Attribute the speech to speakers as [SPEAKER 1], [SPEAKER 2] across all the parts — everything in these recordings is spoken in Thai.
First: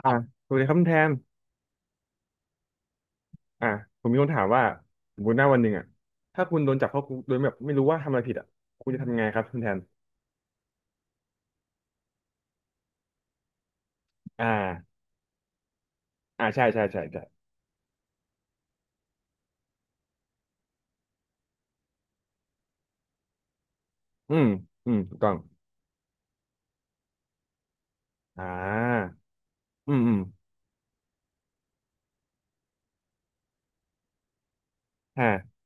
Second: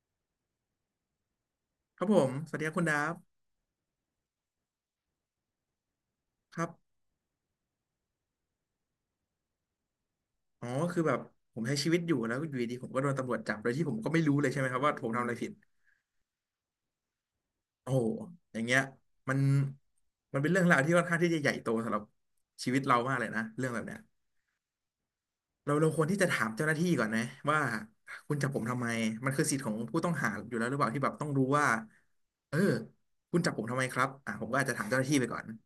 [SPEAKER 1] อ่าสวัสดีครับคุณแทน
[SPEAKER 2] ครับผม สวัสดีครับคุณดาฟ
[SPEAKER 1] อ่าผมมีคนถามว่าสมมติหน้าวันหนึ่งอ่ะถ้า
[SPEAKER 2] ค
[SPEAKER 1] คุณ
[SPEAKER 2] รั
[SPEAKER 1] โดนจับ
[SPEAKER 2] บ
[SPEAKER 1] เข้าคุกโดยแบบไม่รู้ว่าทำอะไรผิดอ่ะคุณจะทำยังไงครับคุณแทน
[SPEAKER 2] อ๋อคือแบบผมใช้ชีวิตอยู่แล้วอยู่ดีๆผมก็โดนตำรวจจับโดยที่ผมก็ไม่รู้เล
[SPEAKER 1] อ่า
[SPEAKER 2] ยใช่ไหมครับว่าผมทำอะไรผิด
[SPEAKER 1] อ่าใช่ใช่ใช่ใช่
[SPEAKER 2] โอ้โหอย่างเงี้ยมันมันเป็นเรื่องราวที่ค่อนข้างที่จะใหญ่โตสำหรับชีวิตเรามากเลยนะเรื่องแบบเนี้ย
[SPEAKER 1] อืมอืมถูกต้อง
[SPEAKER 2] เราควรที่จะถามเจ้าหน้าที่ก่อนนะว่าคุณ
[SPEAKER 1] อ่
[SPEAKER 2] จับผมทำไม
[SPEAKER 1] า
[SPEAKER 2] มันคือสิทธิ์ของ
[SPEAKER 1] อื
[SPEAKER 2] ผู้
[SPEAKER 1] ม
[SPEAKER 2] ต้อ
[SPEAKER 1] อื
[SPEAKER 2] ง
[SPEAKER 1] ม
[SPEAKER 2] หาอยู่แล้วหรือเปล่าที่แบบต้องรู้ว่าเออคุณจับผมทำไมครับอ่ะผมก็อาจจะถามเจ้าหน้าที่ไปก่อน
[SPEAKER 1] อ่า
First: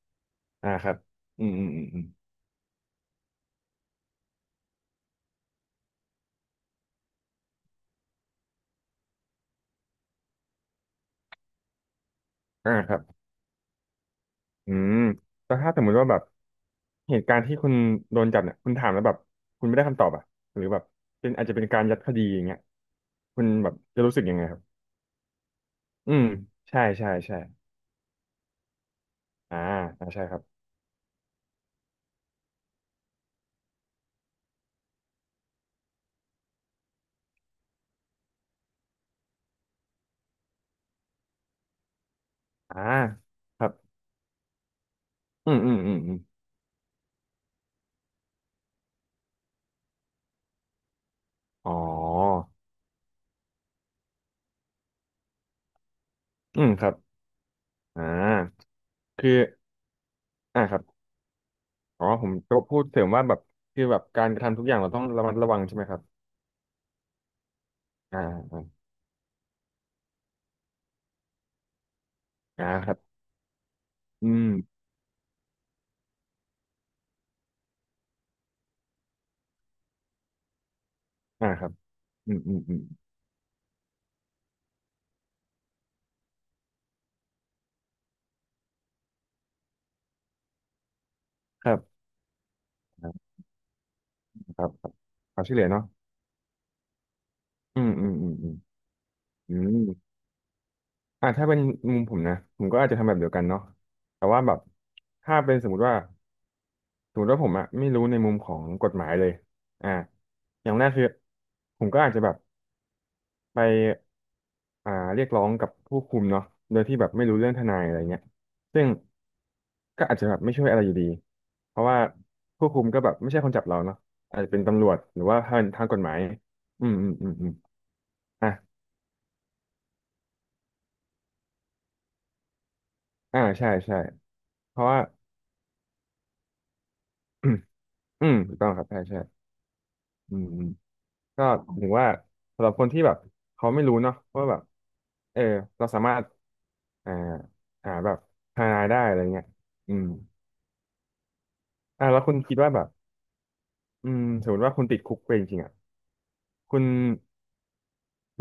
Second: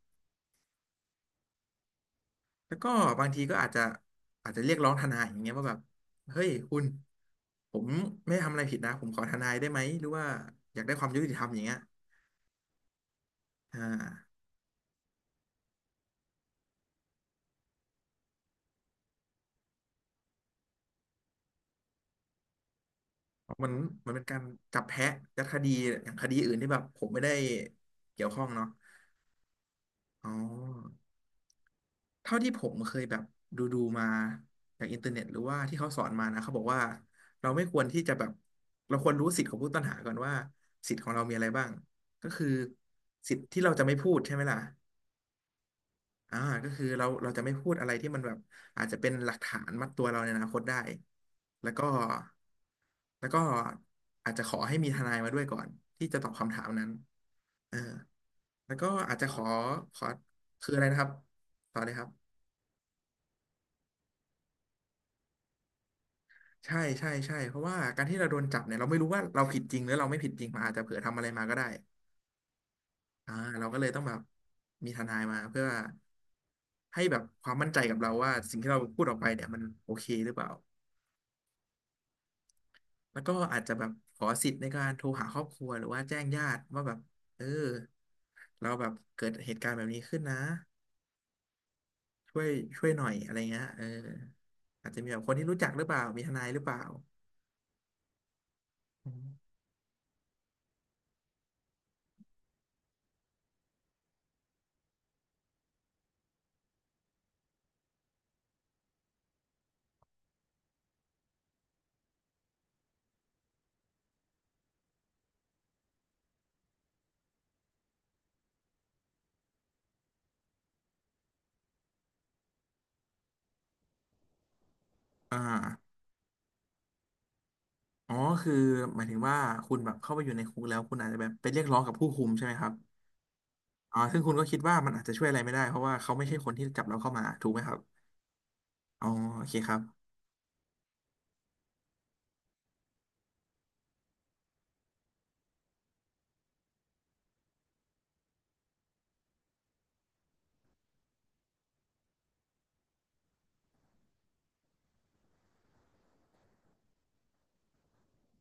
[SPEAKER 1] อ่าครับอืมอืมอืมอืม
[SPEAKER 2] แล้วก็บางทีก็อาจจะเรียกร้องทนายอย่างเงี้ยว่าแบบเฮ้ยคุณผมไม่ทำอะไรผิดนะผมขอทนายได้ไหมหรือว่าอยากได้ความยุติธรรมอย่างเงี้ย
[SPEAKER 1] อ่าครับ
[SPEAKER 2] อ่า
[SPEAKER 1] อืมแต่ถ้าสมมติว่าแบบเหตุการณ์ที่คุณโดนจับเนี่ยคุณถามแล้วแบบคุณไม่ได้คำตอบอ่ะหรือแบบเป็นอาจจะเป็นการยัดคดีอย่างเงี้ยคุณ
[SPEAKER 2] มั
[SPEAKER 1] แบ
[SPEAKER 2] น
[SPEAKER 1] บจะ
[SPEAKER 2] มัน
[SPEAKER 1] รู้
[SPEAKER 2] เป็
[SPEAKER 1] สึ
[SPEAKER 2] น
[SPEAKER 1] กยั
[SPEAKER 2] กา
[SPEAKER 1] ง
[SPEAKER 2] ร
[SPEAKER 1] ไงครับ
[SPEAKER 2] จับแพะยัดคดีอ
[SPEAKER 1] อื
[SPEAKER 2] ย่างค
[SPEAKER 1] ม
[SPEAKER 2] ดีอื่นที่แบ
[SPEAKER 1] ใช่
[SPEAKER 2] บผม
[SPEAKER 1] ใช่
[SPEAKER 2] ไม่ได้
[SPEAKER 1] ใช่
[SPEAKER 2] เกี่ยวข้องเนาะ
[SPEAKER 1] อ่าอ่าใช่
[SPEAKER 2] อ๋อ
[SPEAKER 1] ครับ
[SPEAKER 2] เท่าที่ผมเคยแบบดูมาจากอินเทอร์เน็ตหรือว่าที่เขาสอนมานะเขาบอกว่าเราไม่ควรที่จะแบบเราควรรู้สิทธิ์ของผู้ต้องหาก่อนว่าสิทธิ์ของเรามีอะไรบ้างก็คือ
[SPEAKER 1] อ่า
[SPEAKER 2] สิทธิ์
[SPEAKER 1] ค
[SPEAKER 2] ที่
[SPEAKER 1] รั
[SPEAKER 2] เรา
[SPEAKER 1] บ
[SPEAKER 2] จะไม่พูดใช่ไหมล่ะ
[SPEAKER 1] อืมอืมอืมอืม
[SPEAKER 2] อ่าก็คือเราจะไม่พูดอะไรที่มันแบบอาจจะเป็นหลักฐานมัดตัวเราในอนาคตได้แล้
[SPEAKER 1] อ๋อ
[SPEAKER 2] วก็แล้วก็อาจจะขอให้มีทนายมาด้วยก่อนที่จะตอบคำ
[SPEAKER 1] อื
[SPEAKER 2] ถาม
[SPEAKER 1] มค
[SPEAKER 2] นั้
[SPEAKER 1] รั
[SPEAKER 2] น
[SPEAKER 1] บ
[SPEAKER 2] เออ
[SPEAKER 1] อ่า
[SPEAKER 2] แล้วก็อาจจะ
[SPEAKER 1] คื
[SPEAKER 2] ข
[SPEAKER 1] อ
[SPEAKER 2] อขอ
[SPEAKER 1] อ่า
[SPEAKER 2] คือ
[SPEAKER 1] ครั
[SPEAKER 2] อะไรนะค
[SPEAKER 1] บ
[SPEAKER 2] รับต่อเลยค
[SPEAKER 1] อ๋
[SPEAKER 2] รั
[SPEAKER 1] อ
[SPEAKER 2] บ
[SPEAKER 1] ผมจะพูดเสริมว่าแบบคือแบบการกระทำทุกอย่างเราต้องระมัดระวังใช่ไหมครับ
[SPEAKER 2] ใช่ใช่ใช่เพราะว่าการที่
[SPEAKER 1] อ่า
[SPEAKER 2] เราโดนจั
[SPEAKER 1] อ่า
[SPEAKER 2] บเนี่ยเราไม่รู้ว่าเราผิดจริงหรือเราไม่ผิดจริงมันอาจจะเผื่อทำอะไรมาก็ได้
[SPEAKER 1] อ่าครับ
[SPEAKER 2] อ่าเราก็เลยต้องแบบ
[SPEAKER 1] อืม
[SPEAKER 2] มีทนายมาเพื่อให้แบบความมั่นใจกับเราว่าสิ่งที่เราพูดออกไปเนี่ยมันโอเคหรือเปล่า
[SPEAKER 1] อ่าครับอืมอืมอืม
[SPEAKER 2] แล้วก็อาจจะแบบขอสิทธิ์ในการโทรหาครอบครัวหรือว่าแจ้งญาติว่าแบบเออเราแบบเกิดเหตุการณ์แบบนี้ขึ้นนะ
[SPEAKER 1] ครับ
[SPEAKER 2] ช่วยหน่อย
[SPEAKER 1] อ่า
[SPEAKER 2] อะไรเงี้ยเออ
[SPEAKER 1] ครับค
[SPEAKER 2] อา
[SPEAKER 1] รั
[SPEAKER 2] จ
[SPEAKER 1] บ
[SPEAKER 2] จะมีแบบคน
[SPEAKER 1] ควา
[SPEAKER 2] ที่
[SPEAKER 1] มช่ว
[SPEAKER 2] รู้
[SPEAKER 1] ยเหลื
[SPEAKER 2] จั
[SPEAKER 1] อ
[SPEAKER 2] กห
[SPEAKER 1] เนาะ
[SPEAKER 2] รือเปล่ามีทนายหรือเปล่า
[SPEAKER 1] อืมอืมอืมอืม
[SPEAKER 2] อม
[SPEAKER 1] อืมอ่าถ้าเป็นมุมผมนะผมก็อาจจะทำแบบเดียวกันเนาะแต่ว่าแบบถ้าเป็นสมมติว่าสมมติว่าผมอะไม่รู้ในมุมของกฎหมายเลยอ่าอย่างแรกคือผมก็อาจจะแบบ ไปอ่าเรียกร้องกับผู้คุมเนาะโดยที่แบบไม่รู้เรื่องทนายอะไรเงี้ยซึ่งก็อาจจะแบบไม่ช่วยอะไรอยู่ดีเพราะว่าผู้คุมก็แบบไม่ใช่คนจับเราเนาะอาจจะเป็นตำรวจหรือ
[SPEAKER 2] อ่า
[SPEAKER 1] ว่าทางทางกฎหมายอืมอืมอืมอืม
[SPEAKER 2] อ๋อ
[SPEAKER 1] อ่ะ
[SPEAKER 2] คือหมายถึงว่าคุณแบบเข้าไปอยู่ในคุกแล้วคุณอาจจะแบบไปเรียกร้องกับผู้คุมใช่ไหมครับ
[SPEAKER 1] อ่าใช่
[SPEAKER 2] อ๋
[SPEAKER 1] ใช่
[SPEAKER 2] อซึ่งคุณก็คิดว่า
[SPEAKER 1] เพราะ
[SPEAKER 2] มัน
[SPEAKER 1] ว่า
[SPEAKER 2] อาจจะช่วยอะไรไม่ได้เพราะว่าเขาไม่ใช่คนที่จับเราเข้ามา ถูกไหมครับ
[SPEAKER 1] อืมถูกต้องครับใช่
[SPEAKER 2] อ๋อโอ
[SPEAKER 1] ใช่
[SPEAKER 2] เคครับ
[SPEAKER 1] อืมอืมก็ถึงว่าสำหรับคนที่แบบเขาไม่รู้เนาะว่าแบบเออเราสามารถอ่าหาแบบทนายได้อะไรเงี้ยอืมอ่าแล้วคุณคิดว่าแบบ อืมสมมติว่าคุณติดคุกไปจริงๆอ่ะคุณ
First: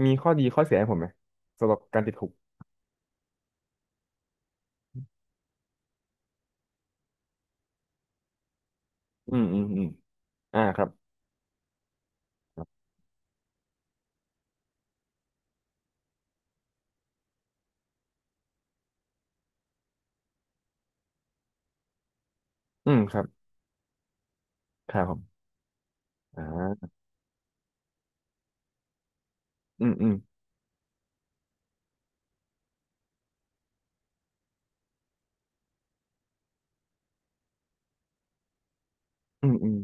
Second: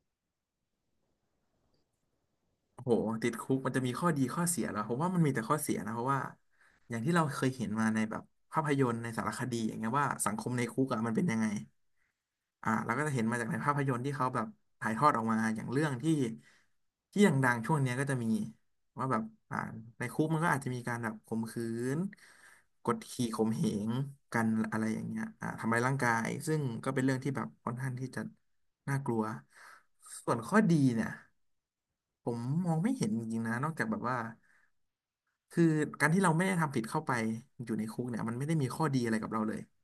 [SPEAKER 1] มีข้อดีข้อเสียให้ผมไหมสำหรับการติดคุก
[SPEAKER 2] โหติดคุกมันจะมีข้อดีข้อเสียหรอผมว่ามันมีแต่ข้อเสียนะเพราะว่าอย่างที่เราเคยเห็นมาในแบบภาพยนตร์ในสาร
[SPEAKER 1] อื
[SPEAKER 2] ค
[SPEAKER 1] ม
[SPEAKER 2] ดี
[SPEAKER 1] อืม
[SPEAKER 2] อย่าง
[SPEAKER 1] อืม
[SPEAKER 2] เงี้ยว่าสังคม
[SPEAKER 1] อ่า
[SPEAKER 2] ใน
[SPEAKER 1] ค
[SPEAKER 2] คุ
[SPEAKER 1] รั
[SPEAKER 2] ก
[SPEAKER 1] บ
[SPEAKER 2] อะมันเป็นยังไง
[SPEAKER 1] ครั
[SPEAKER 2] อ่า
[SPEAKER 1] บ
[SPEAKER 2] เราก็จะเห็นมาจากในภาพยนตร์ที่เขาแบบถ่ายทอดออกมาอย่างเรื่องที่ดังๆช่วงเนี้ยก็จะมีว่าแบบอ่าในคุกมันก็อาจจะมีการแบบข่มขืนก
[SPEAKER 1] อื
[SPEAKER 2] ด
[SPEAKER 1] มครั
[SPEAKER 2] ขี่
[SPEAKER 1] บ
[SPEAKER 2] ข่มเหงกันอะไร
[SPEAKER 1] ค
[SPEAKER 2] อ
[SPEAKER 1] รั
[SPEAKER 2] ย่า
[SPEAKER 1] บ
[SPEAKER 2] ง
[SPEAKER 1] ผ
[SPEAKER 2] เงี้ย
[SPEAKER 1] ม
[SPEAKER 2] อ่าทำร้ายร่างกาย
[SPEAKER 1] อ่
[SPEAKER 2] ซึ่งก็
[SPEAKER 1] า
[SPEAKER 2] เป็นเรื่องที่แบบค่อนข้างที่จะน่ากลัว
[SPEAKER 1] อืมอืม
[SPEAKER 2] ส่วนข้อดีเนี่ย ผมมองไม่เห็นจริงๆนะนอกจากแบบว่าคือการที่เราไม่ได้ทำผิดเข้าไปอยู่ในคุกเนี่ยมันไม่ได้มีข้อดีอะไรกับเรา
[SPEAKER 1] อื
[SPEAKER 2] เล
[SPEAKER 1] ม
[SPEAKER 2] ย
[SPEAKER 1] อืม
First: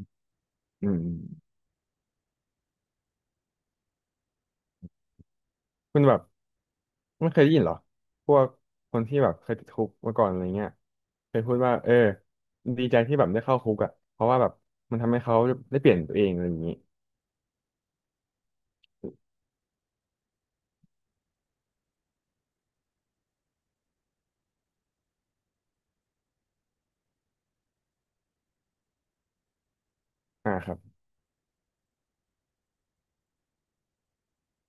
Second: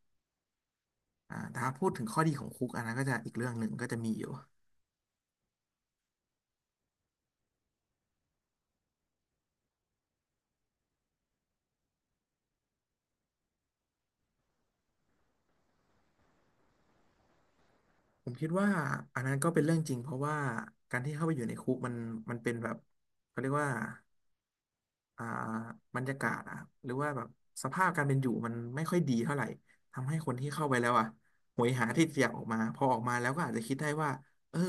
[SPEAKER 1] อืมอืม
[SPEAKER 2] อ่าแต่ถ้าพูดถึงข้อดีของคุกอันนั้นก็จะอีกเรื่องหนึ่งก็จะมีอยู่
[SPEAKER 1] คุณแบบไม่เคยได้ยินเหรอพวกคนที่แบบเคยติดคุกมาก่อนอะไรเงี้ยเคยพูดว่าเออดีใจที่แบบได้เข้าคุกอ่ะเพราะว่าแบบมันทำให้เขาได้เปลี่ยนตัวเองอะไรอย่างนี้
[SPEAKER 2] ผมคิดว่าอันนั้นก็เป็นเรื่องจริงเพราะว่าการที่เข้าไปอยู่ในคุกมันเป็นแบบเขาเรียกว่า อ่าบรรยากาศอะหรือว่าแบบสภาพการเป็นอยู่มันไม่ค่อยดีเท่าไหร่ทำให้คนที่
[SPEAKER 1] อ่า
[SPEAKER 2] เข้า
[SPEAKER 1] ค
[SPEAKER 2] ไป
[SPEAKER 1] รับ
[SPEAKER 2] แล้วอ่ะโหยหาที่จะอยากออกมาพอออกมาแล้วก็อาจจะคิดได้ว่าเออ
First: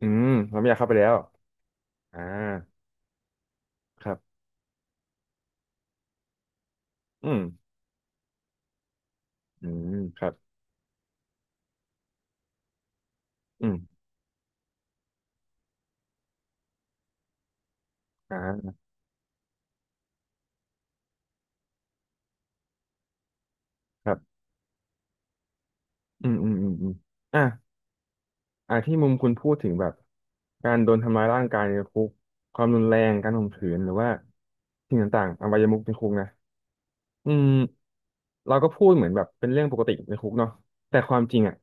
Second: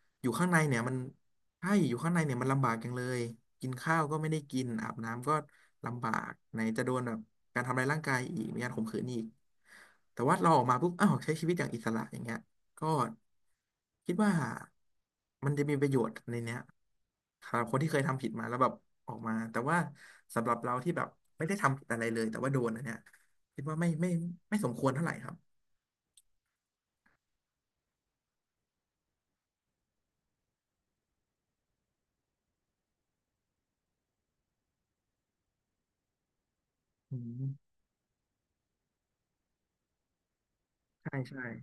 [SPEAKER 1] อื
[SPEAKER 2] อ
[SPEAKER 1] ม
[SPEAKER 2] ยู่ข้างใน
[SPEAKER 1] เราไม่อยา
[SPEAKER 2] เนี่
[SPEAKER 1] ก
[SPEAKER 2] ย
[SPEAKER 1] เข้า
[SPEAKER 2] มั
[SPEAKER 1] ไป
[SPEAKER 2] น
[SPEAKER 1] แล้ว
[SPEAKER 2] อยู่ข้างใน
[SPEAKER 1] อ่
[SPEAKER 2] เนี่ยมันลำบาก
[SPEAKER 1] า
[SPEAKER 2] จังเลยกินข้าว
[SPEAKER 1] ครั
[SPEAKER 2] ก็
[SPEAKER 1] บ
[SPEAKER 2] ไม่ได้กินอาบน้ำก็ลำบากไหนจะโดนแบบ
[SPEAKER 1] อืม
[SPEAKER 2] การทำลายร่างกายอีกมีการข่มขืนอีก
[SPEAKER 1] อืมค
[SPEAKER 2] แต่
[SPEAKER 1] รับ
[SPEAKER 2] ว่าเราออกมาปุ๊บอ้าวใช้ชีวิตอย่างอิสระอย่างเงี้ย ก็
[SPEAKER 1] อืม
[SPEAKER 2] คิดว่ามันจะมีประโยชน์ในเนี้ยสำหรับคนที่เคยทำผิดมาแล้วแบบ
[SPEAKER 1] อ่า
[SPEAKER 2] ออกมาแต่ว่าสำหรับเราที่แบบไม่ได้ทำผิดอะไรเลยแต่ว่าโดนอันเนี้ยคิดว่า
[SPEAKER 1] ครับ
[SPEAKER 2] ไม่สมควรเท่าไหร่ครับ
[SPEAKER 1] อืมอืมอืมอืมอ่ะอ่ะที่มุมคุณพูดถึงแบบการโดนทำร้ายร่างกายในคุกความรุนแรงการข่มขืนหรือว่าสิ่งต่างๆอวัยมุขในคุกนะ
[SPEAKER 2] อื
[SPEAKER 1] อืม
[SPEAKER 2] ม
[SPEAKER 1] เราก็พูดเหมือนแบบเป็นเรื่องปกติในคุกเนาะแต่ค
[SPEAKER 2] ใช่
[SPEAKER 1] วามจริ
[SPEAKER 2] ใช่
[SPEAKER 1] งอ่ะ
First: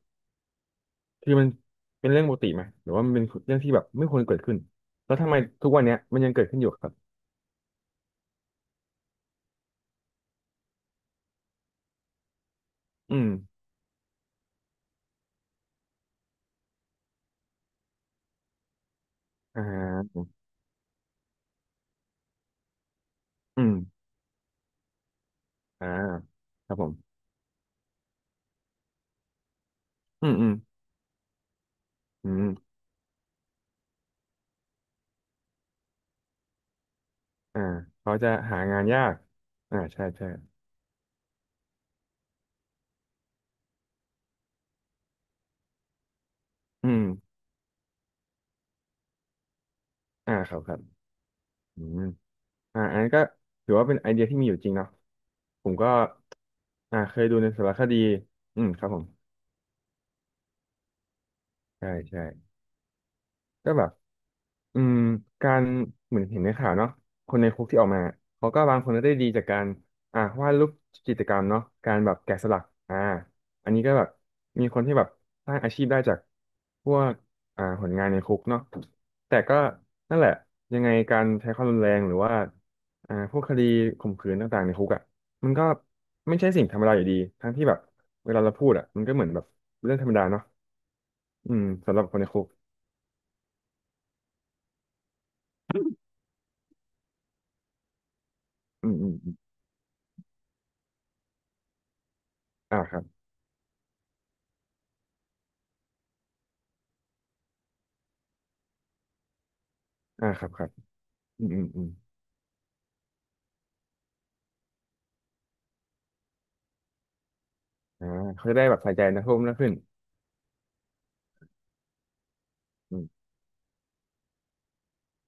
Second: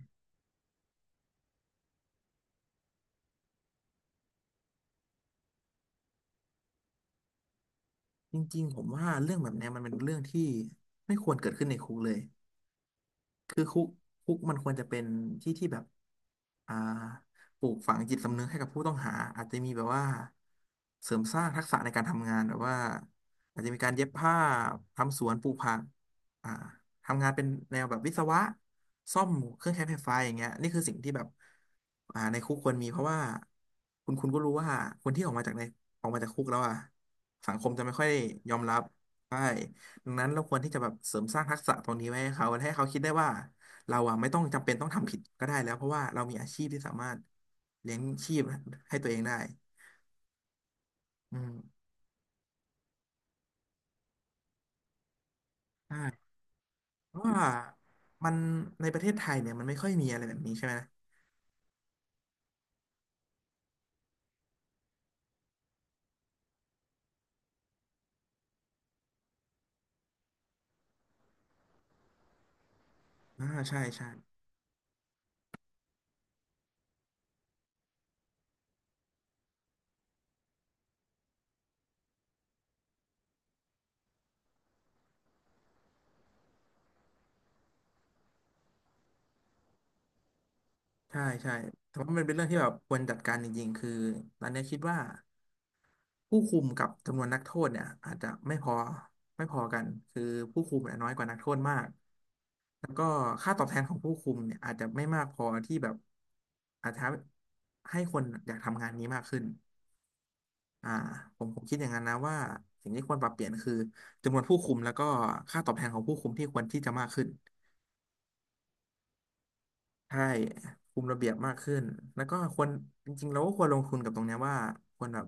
[SPEAKER 1] คือมันเป็นเรื่องปกติไหมหรือว่ามันเป็นเรื่องที่แบบไม่ควรเกิดขึ้นแล้วทำไมทุกวันเนี้ยมันยังเกิดขึ้นอยู่ครับ
[SPEAKER 2] จริงๆผมว่าเรื่องแบบเนี้ยมันเป็นเรื่องที่ไม่ควรเกิดขึ้นในคุกเลย
[SPEAKER 1] อืม
[SPEAKER 2] คือคุกมันควรจะเป็นที่ที่แบบอ่าปลูกฝังจิตสำนึกให้กับผู้ต้องหา อาจจะ
[SPEAKER 1] อ่
[SPEAKER 2] มีแบบว่า
[SPEAKER 1] า
[SPEAKER 2] เสริมสร้างทักษะในการทำงาน แบบว่าอา
[SPEAKER 1] อื
[SPEAKER 2] จจะ
[SPEAKER 1] ม
[SPEAKER 2] มีการเย็บผ้าทำสวนปลูกผัก
[SPEAKER 1] อ่า
[SPEAKER 2] อ่า
[SPEAKER 1] ครับผม
[SPEAKER 2] ทำงานเป็นแนวแบบวิศวะซ่อมเครื่องใช้ไฟฟ้าอ
[SPEAKER 1] อื
[SPEAKER 2] ย่า
[SPEAKER 1] ม
[SPEAKER 2] ง
[SPEAKER 1] อื
[SPEAKER 2] เงี้ย
[SPEAKER 1] ม
[SPEAKER 2] นี่คือสิ่งที่แบบ
[SPEAKER 1] อื
[SPEAKER 2] ใน
[SPEAKER 1] ม
[SPEAKER 2] คุกควรมีเพราะว่าคุณก็รู้ว่าคนที่ออกมาจากในออกมาจากคุกแล้วอ่ะสัง
[SPEAKER 1] อ่า
[SPEAKER 2] คมจะไม่ค่อย
[SPEAKER 1] เขาจะ
[SPEAKER 2] ยอ
[SPEAKER 1] หา
[SPEAKER 2] มรั
[SPEAKER 1] งา
[SPEAKER 2] บ
[SPEAKER 1] นยาก
[SPEAKER 2] ใช่
[SPEAKER 1] อ่าใช่
[SPEAKER 2] ดังนั้
[SPEAKER 1] ใช่
[SPEAKER 2] นเราควรที่จะแบบเสริมสร้างทักษะตรงนี้ไว้ให้เขา ให้เขาคิดได้ว่าเราอะไม่ต้องจำเป็นต้องทำผิดก็ได้แล้ว เพราะว่าเรามีอาชีพที่
[SPEAKER 1] อื
[SPEAKER 2] สา
[SPEAKER 1] ม
[SPEAKER 2] มารถเลี้ยงชีพให้ตัวเองได้
[SPEAKER 1] อ่าครับครับ
[SPEAKER 2] อืม
[SPEAKER 1] อืม อ่าอันนั้นก็ถือว่าเป็นไอเดียที่มีอยู่จริงเนาะผมก็
[SPEAKER 2] ใช่
[SPEAKER 1] อ่า
[SPEAKER 2] เพ
[SPEAKER 1] เค
[SPEAKER 2] ราะ
[SPEAKER 1] ยดู
[SPEAKER 2] ว่า
[SPEAKER 1] ในสารคดี
[SPEAKER 2] มัน
[SPEAKER 1] อืมค
[SPEAKER 2] ใน
[SPEAKER 1] รับ
[SPEAKER 2] ป
[SPEAKER 1] ผ
[SPEAKER 2] ระ
[SPEAKER 1] ม
[SPEAKER 2] เทศไทยเนี่ยมันไม่ค่อยมีอะไรแบบนี้ใช่ไหม
[SPEAKER 1] ใช่ใช่ก็แบบ อืมการเหมือนเห็นในข่าวเนาะคนในคุกที่ออกมาเขาก็บางคนก็ได้ดีจากการอ่าวาดรูปจิตรกรรมเนาะการแบบแกะสลักอ่า
[SPEAKER 2] อ่า
[SPEAKER 1] อัน
[SPEAKER 2] ใช่
[SPEAKER 1] นี้ก็แบ
[SPEAKER 2] ใช่
[SPEAKER 1] บมีคนที่แบบสร้างอาชีพได้จากพวกอ่าผลงานในคุกเนาะแต่ก็นั่นแหละยังไงการใช้ความรุนแรงหรือว่าอ่าพวกคดีข่มขืนต่างๆในคุกอ่ะมันก็ไม่ใช่สิ่งธรรมดาอยู่ดีทั้งที่แบบเวลาเราพูดอ่ะมันก็เหมือนแบบเรื่องธรรมดาเนาะ
[SPEAKER 2] ใช่
[SPEAKER 1] อื
[SPEAKER 2] ใช่
[SPEAKER 1] ม
[SPEAKER 2] แต่
[SPEAKER 1] สำหรับ
[SPEAKER 2] ว่า
[SPEAKER 1] คน
[SPEAKER 2] มัน
[SPEAKER 1] ใน
[SPEAKER 2] เป็น
[SPEAKER 1] คุ
[SPEAKER 2] เรื่อ
[SPEAKER 1] ก
[SPEAKER 2] งที่แบบควรจัดการจริงๆ คือตอนเนี้ยคิดว่า ผู้คุมกับจำนวนนักโทษเนี่ยอาจจะไม่พอ
[SPEAKER 1] อืมอืมอม
[SPEAKER 2] กันคือผู้คุมเนี่ยน้อยกว่านักโทษมาก
[SPEAKER 1] อ่า
[SPEAKER 2] แล้ว
[SPEAKER 1] ครั
[SPEAKER 2] ก็
[SPEAKER 1] บ
[SPEAKER 2] ค่าตอบแทนของผู้คุมเนี่ยอาจจะไม่มากพอที่แบบอาจจะให้คนอยากทำงานนี้มากขึ้น
[SPEAKER 1] อ่าครับครับ
[SPEAKER 2] อ่าผ
[SPEAKER 1] อื
[SPEAKER 2] ม
[SPEAKER 1] ม
[SPEAKER 2] ผ
[SPEAKER 1] อื
[SPEAKER 2] ม
[SPEAKER 1] ม
[SPEAKER 2] คิด
[SPEAKER 1] อื
[SPEAKER 2] อ
[SPEAKER 1] ม
[SPEAKER 2] ย่างนั้นนะว่าสิ่งที่ควรปรับเปลี่ยนคือจำนวนผู้คุมแล้วก็ค่าตอบแทนของผู้คุมที่ควรที่จะมากขึ้น
[SPEAKER 1] อ่าเขาจะได้แบบใส่ใจนักโ่ษมากขึ้น
[SPEAKER 2] ใช่คุมระเบียบมากขึ้นแล้วก็ควร
[SPEAKER 1] อืม
[SPEAKER 2] จริงๆเราก็ควรลงทุนกับตรงเนี้ยว่าควรแบบ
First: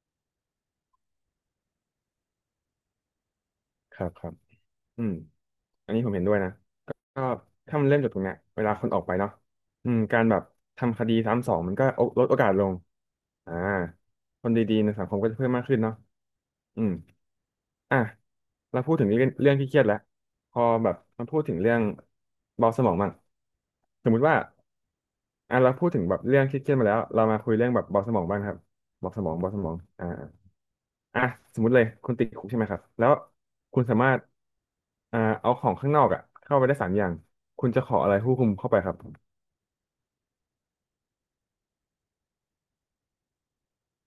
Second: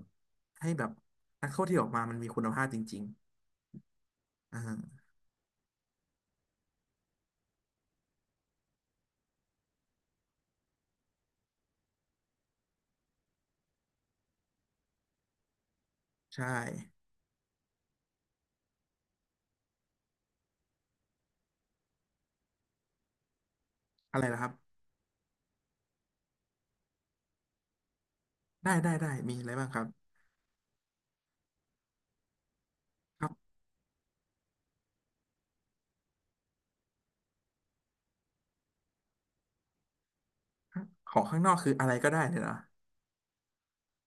[SPEAKER 2] ให้แบบนักโทษที่ออกมามันมีคุณภาพจริง
[SPEAKER 1] ครับครับ
[SPEAKER 2] ๆ
[SPEAKER 1] อืมอันนี้ผมเห็นด้วยนะก็ถ้ามันเริ่มจากตรงเนี้ยเวลาคนออกไปเนาะอืมการแบบทำคดีซ้ำสองมันก็ลดโอกาสลงอ่าคนดีๆในสังคมก็จะเพิ่มมากขึ้นเนาะ
[SPEAKER 2] ใช่
[SPEAKER 1] อืมอ่ะเราพูดถึงเรื่องที่เครียดแล้วพอแบบมาพูดถึงเรื่องเบาสมองบ้างสม
[SPEAKER 2] อะ
[SPEAKER 1] มุ
[SPEAKER 2] ไร
[SPEAKER 1] ติว่า
[SPEAKER 2] นะครับ
[SPEAKER 1] อ่ะเราพูดถึงแบบเรื่องเครียดๆมาแล้วเรามาคุยเรื่องแบบเบาสมองบ้างครับ
[SPEAKER 2] ได้ได้ได้
[SPEAKER 1] เบาสมอ
[SPEAKER 2] มี
[SPEAKER 1] ง
[SPEAKER 2] อะ
[SPEAKER 1] เบา
[SPEAKER 2] ไร
[SPEAKER 1] ส
[SPEAKER 2] บ้า
[SPEAKER 1] ม
[SPEAKER 2] ง
[SPEAKER 1] อ
[SPEAKER 2] ค
[SPEAKER 1] ง
[SPEAKER 2] รับ
[SPEAKER 1] อ่า อ่ะสมมติเลยคุณติดคุกใช่ไหมครับแล้ว
[SPEAKER 2] ครับ
[SPEAKER 1] คุณสามารถอ่าเอาของข้างนอกอ่ะเข้าไปได้สามอย่างคุณจะขออะไรผู้คุมเข้าไปครับ
[SPEAKER 2] ของข้างนอกคืออะไรก็ได้เลยนะ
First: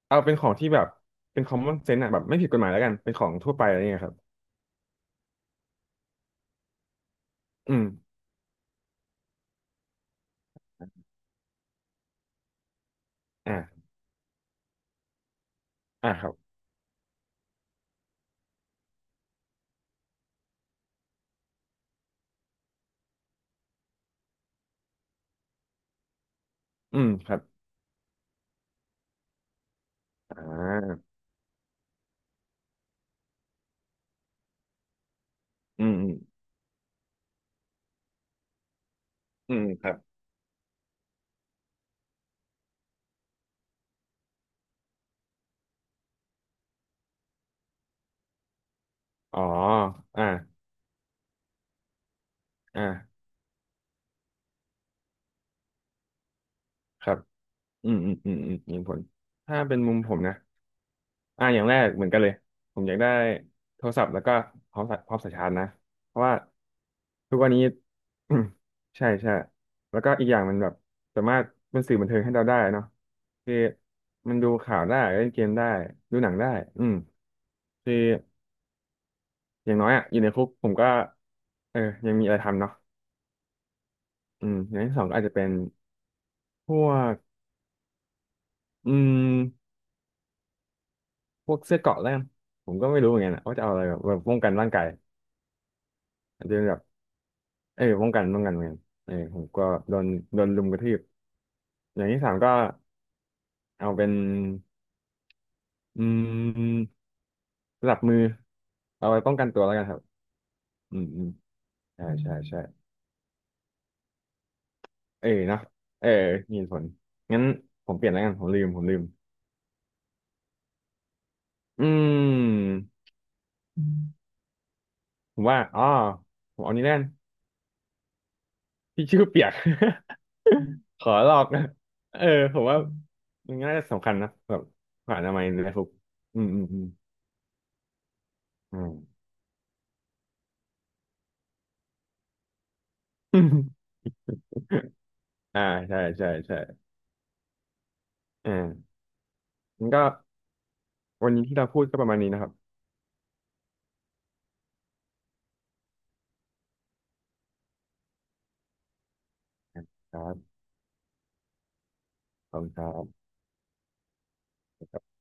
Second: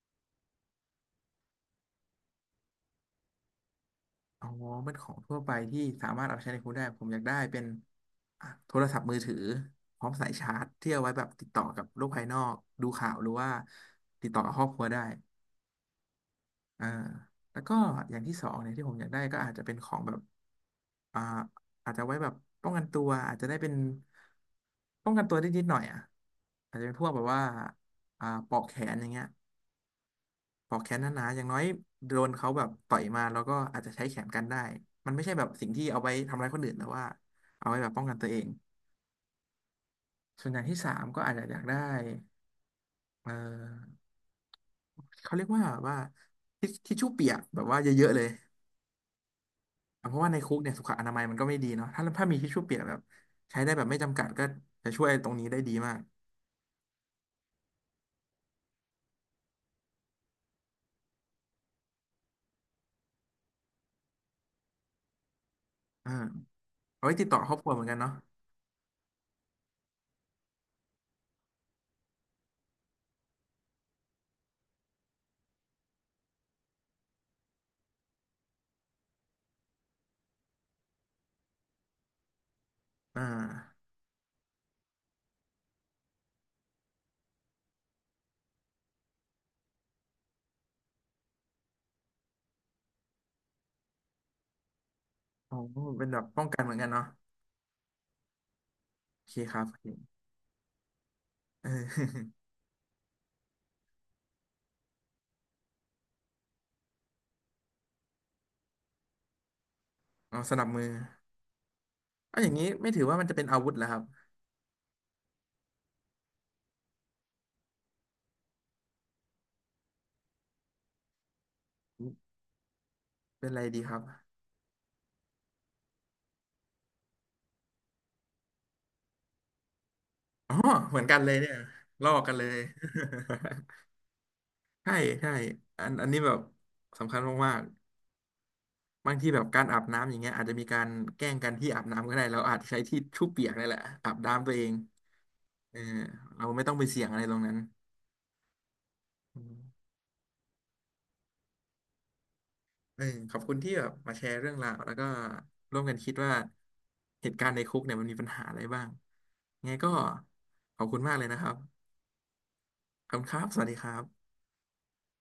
[SPEAKER 1] เอาเป็นของที่แบบเป็น common sense อ่ะแบบไม่ผิดกฎหมายแล้วกันเป็นของทั่วไปอะไรเงี้ยครับ
[SPEAKER 2] อ๋อมันของทั่วไปที่สามารถเอาไปใช้ในครัวได้ผมอยากได้เป็น
[SPEAKER 1] อืม
[SPEAKER 2] อ่ะโทรศัพท์มือถือพร้อมสายชาร์จที่เอาไว้แบบติดต่อกับโลกภายนอกดูข่าวหรือว่า
[SPEAKER 1] อ่า
[SPEAKER 2] ติดต่อกับครอบครัวได้
[SPEAKER 1] อ่าครับ
[SPEAKER 2] อ่าแล้วก็อย่างที่สองเนี่ยที่ผมอยากได้ก็อาจจะเป็นของแบบอ่าอาจจะไว้แบบป้องกันตัวอาจจะได้เป็นป้องกันตัวได้นิดหน่อยอ่ะอาจจะเป็น
[SPEAKER 1] อื
[SPEAKER 2] พว
[SPEAKER 1] ม
[SPEAKER 2] กแบบ
[SPEAKER 1] ครั
[SPEAKER 2] ว่า
[SPEAKER 1] บ
[SPEAKER 2] ปลอกแขนอย่างเงี้ย
[SPEAKER 1] อ่
[SPEAKER 2] พอกแขน
[SPEAKER 1] า
[SPEAKER 2] หนาๆอย่างน้อยโดนเขาแบบต่อยมาแล้วก็อาจจะใช้แขนกันได้มันไม่ใช่แบบสิ่งที่
[SPEAKER 1] อืม
[SPEAKER 2] เอา
[SPEAKER 1] อื
[SPEAKER 2] ไว้
[SPEAKER 1] ม
[SPEAKER 2] ทำร้ายคนอื่นแต่ว่าเอาไว้แบบป้องกันตัวเอง
[SPEAKER 1] อืมครับ
[SPEAKER 2] ส่วนอย่างที่สามก็อาจจะอยากได้เออเขาเรียกว่าทิชชู่เปียกแบบว่าเยอะๆเลย
[SPEAKER 1] อ๋อ
[SPEAKER 2] อ่ะเพราะ
[SPEAKER 1] อ่า
[SPEAKER 2] ว่าในคุกเนี่ยสุขอนามัยมันก็ไม่ดีเนาะถ้ามีทิชชู่เปียกแบบ
[SPEAKER 1] อ่า
[SPEAKER 2] ใช้ได้แบบไม่จำกัดก็จะช่วยตรงนี้ได้ดีมาก
[SPEAKER 1] ครับอืมอืมอืมอืมมีผลถ้าเป็นมุมผมนะ อ่าอย่างแรกเหมือนกันเลยผมอยากได้โทรศัพท์แล้วก็พร้อมสายชาร์จนะ
[SPEAKER 2] อ่า
[SPEAKER 1] เพราะว่า
[SPEAKER 2] เอาไว้ติดต่
[SPEAKER 1] ทุก
[SPEAKER 2] อ
[SPEAKER 1] วั
[SPEAKER 2] คร
[SPEAKER 1] น
[SPEAKER 2] อบ
[SPEAKER 1] นี้
[SPEAKER 2] ครัวเหมือนกันเนาะ
[SPEAKER 1] ใช่ใช่แล้วก็อีกอย่างมันแบบสามารถเป็นสื่อบันเทิงให้เราได้เนาะคือมันดูข่าวได้เล่นเกมได้ดูหนังได้อืมคืออย่างน้อยอ่ะอยู่ในคุกผมก็เออยังมีอะไรทำเนาะ
[SPEAKER 2] อ่า
[SPEAKER 1] อืมอย่างที่สองก็อาจจะเป็นพวกอืมพวกเสื้อเกราะแล้วกันผมก็ไม่รู้เหมือนกันอะว่าจะเอาอะไรแบบป้องกันร่างกาย
[SPEAKER 2] อ๋อเป็นแบบป้อ
[SPEAKER 1] อาจ
[SPEAKER 2] ง
[SPEAKER 1] จะ
[SPEAKER 2] กัน
[SPEAKER 1] เป็น
[SPEAKER 2] เหมื
[SPEAKER 1] แบ
[SPEAKER 2] อน
[SPEAKER 1] บ
[SPEAKER 2] กันเนาะ
[SPEAKER 1] เออป้องกันเหมือนกันเออ
[SPEAKER 2] โอเค
[SPEAKER 1] ผม
[SPEAKER 2] ครั
[SPEAKER 1] ก็
[SPEAKER 2] บโอเค
[SPEAKER 1] โดนโดนลุมกระทืบ
[SPEAKER 2] เอ
[SPEAKER 1] อย่างที่สา
[SPEAKER 2] อ
[SPEAKER 1] มก็เอาเป็นอืมสะับมือเอาไว้ป้องกันตัวแล้วกันครับ
[SPEAKER 2] เอาสนับมือ
[SPEAKER 1] อืมอืมใช่อใช่
[SPEAKER 2] เอาอย่าง
[SPEAKER 1] ใช่
[SPEAKER 2] นี้ไม่ถือว่ามันจะเป็นอาวุธแล้วครับ
[SPEAKER 1] เออเนาะเออมีเหตุผลงั้นผมเปลี่ยนแล้วกันผมลืมอืม
[SPEAKER 2] เป็นอะไรดี
[SPEAKER 1] อื
[SPEAKER 2] ครับ
[SPEAKER 1] มผมว่าอ๋อผมเอานี้แล้วกันที่ชื่อเปียก
[SPEAKER 2] อ๋อเห มื
[SPEAKER 1] ข
[SPEAKER 2] อน
[SPEAKER 1] อ
[SPEAKER 2] กันเล
[SPEAKER 1] ล
[SPEAKER 2] ย
[SPEAKER 1] อก
[SPEAKER 2] เนี่ย
[SPEAKER 1] นะ
[SPEAKER 2] ลอ
[SPEAKER 1] เอ
[SPEAKER 2] ก
[SPEAKER 1] อ
[SPEAKER 2] กันเล
[SPEAKER 1] ผ
[SPEAKER 2] ย
[SPEAKER 1] มว่ามันน่าจะสำคัญนะแบบ
[SPEAKER 2] ใช่
[SPEAKER 1] ผ่าน
[SPEAKER 2] ใช่
[SPEAKER 1] ทำไมยในคุ
[SPEAKER 2] อั
[SPEAKER 1] ก
[SPEAKER 2] นอันนี้แบบ
[SPEAKER 1] อืมอืมอืม
[SPEAKER 2] สำคัญมากๆบา
[SPEAKER 1] อ
[SPEAKER 2] งทีแบบการอาบน้ำอย่างเงี้ยอาจจะมีการแกล้งกันที่อาบน้ำก็ได้เราอาจจะใช้ที่ชุบ
[SPEAKER 1] ื
[SPEAKER 2] เปียก
[SPEAKER 1] ม
[SPEAKER 2] นี่แห ละอาบน้ำตัวเอง
[SPEAKER 1] อ่า
[SPEAKER 2] เออ
[SPEAKER 1] ใช่ใช่
[SPEAKER 2] เรา
[SPEAKER 1] ใช่
[SPEAKER 2] ไม่ต้องไปเสี่ยงอะไรตรงนั้น
[SPEAKER 1] อ่า
[SPEAKER 2] อืม
[SPEAKER 1] งั้นก็วันนี้ที่เราพูดก็ประมาณนี้นะครับ
[SPEAKER 2] เออขอบคุณที่แบบมาแชร์เรื่องราวแล้วก็ร่วมกันคิดว่าเหตุการณ์ในคุกเนี่ยมันมีปัญหาอะไรบ้างไงก็
[SPEAKER 1] ครับ
[SPEAKER 2] ขอบคุณมากเลยนะครับ
[SPEAKER 1] ขอบคุณครั
[SPEAKER 2] ขอบคุณครับสวัสดีครับ
[SPEAKER 1] บ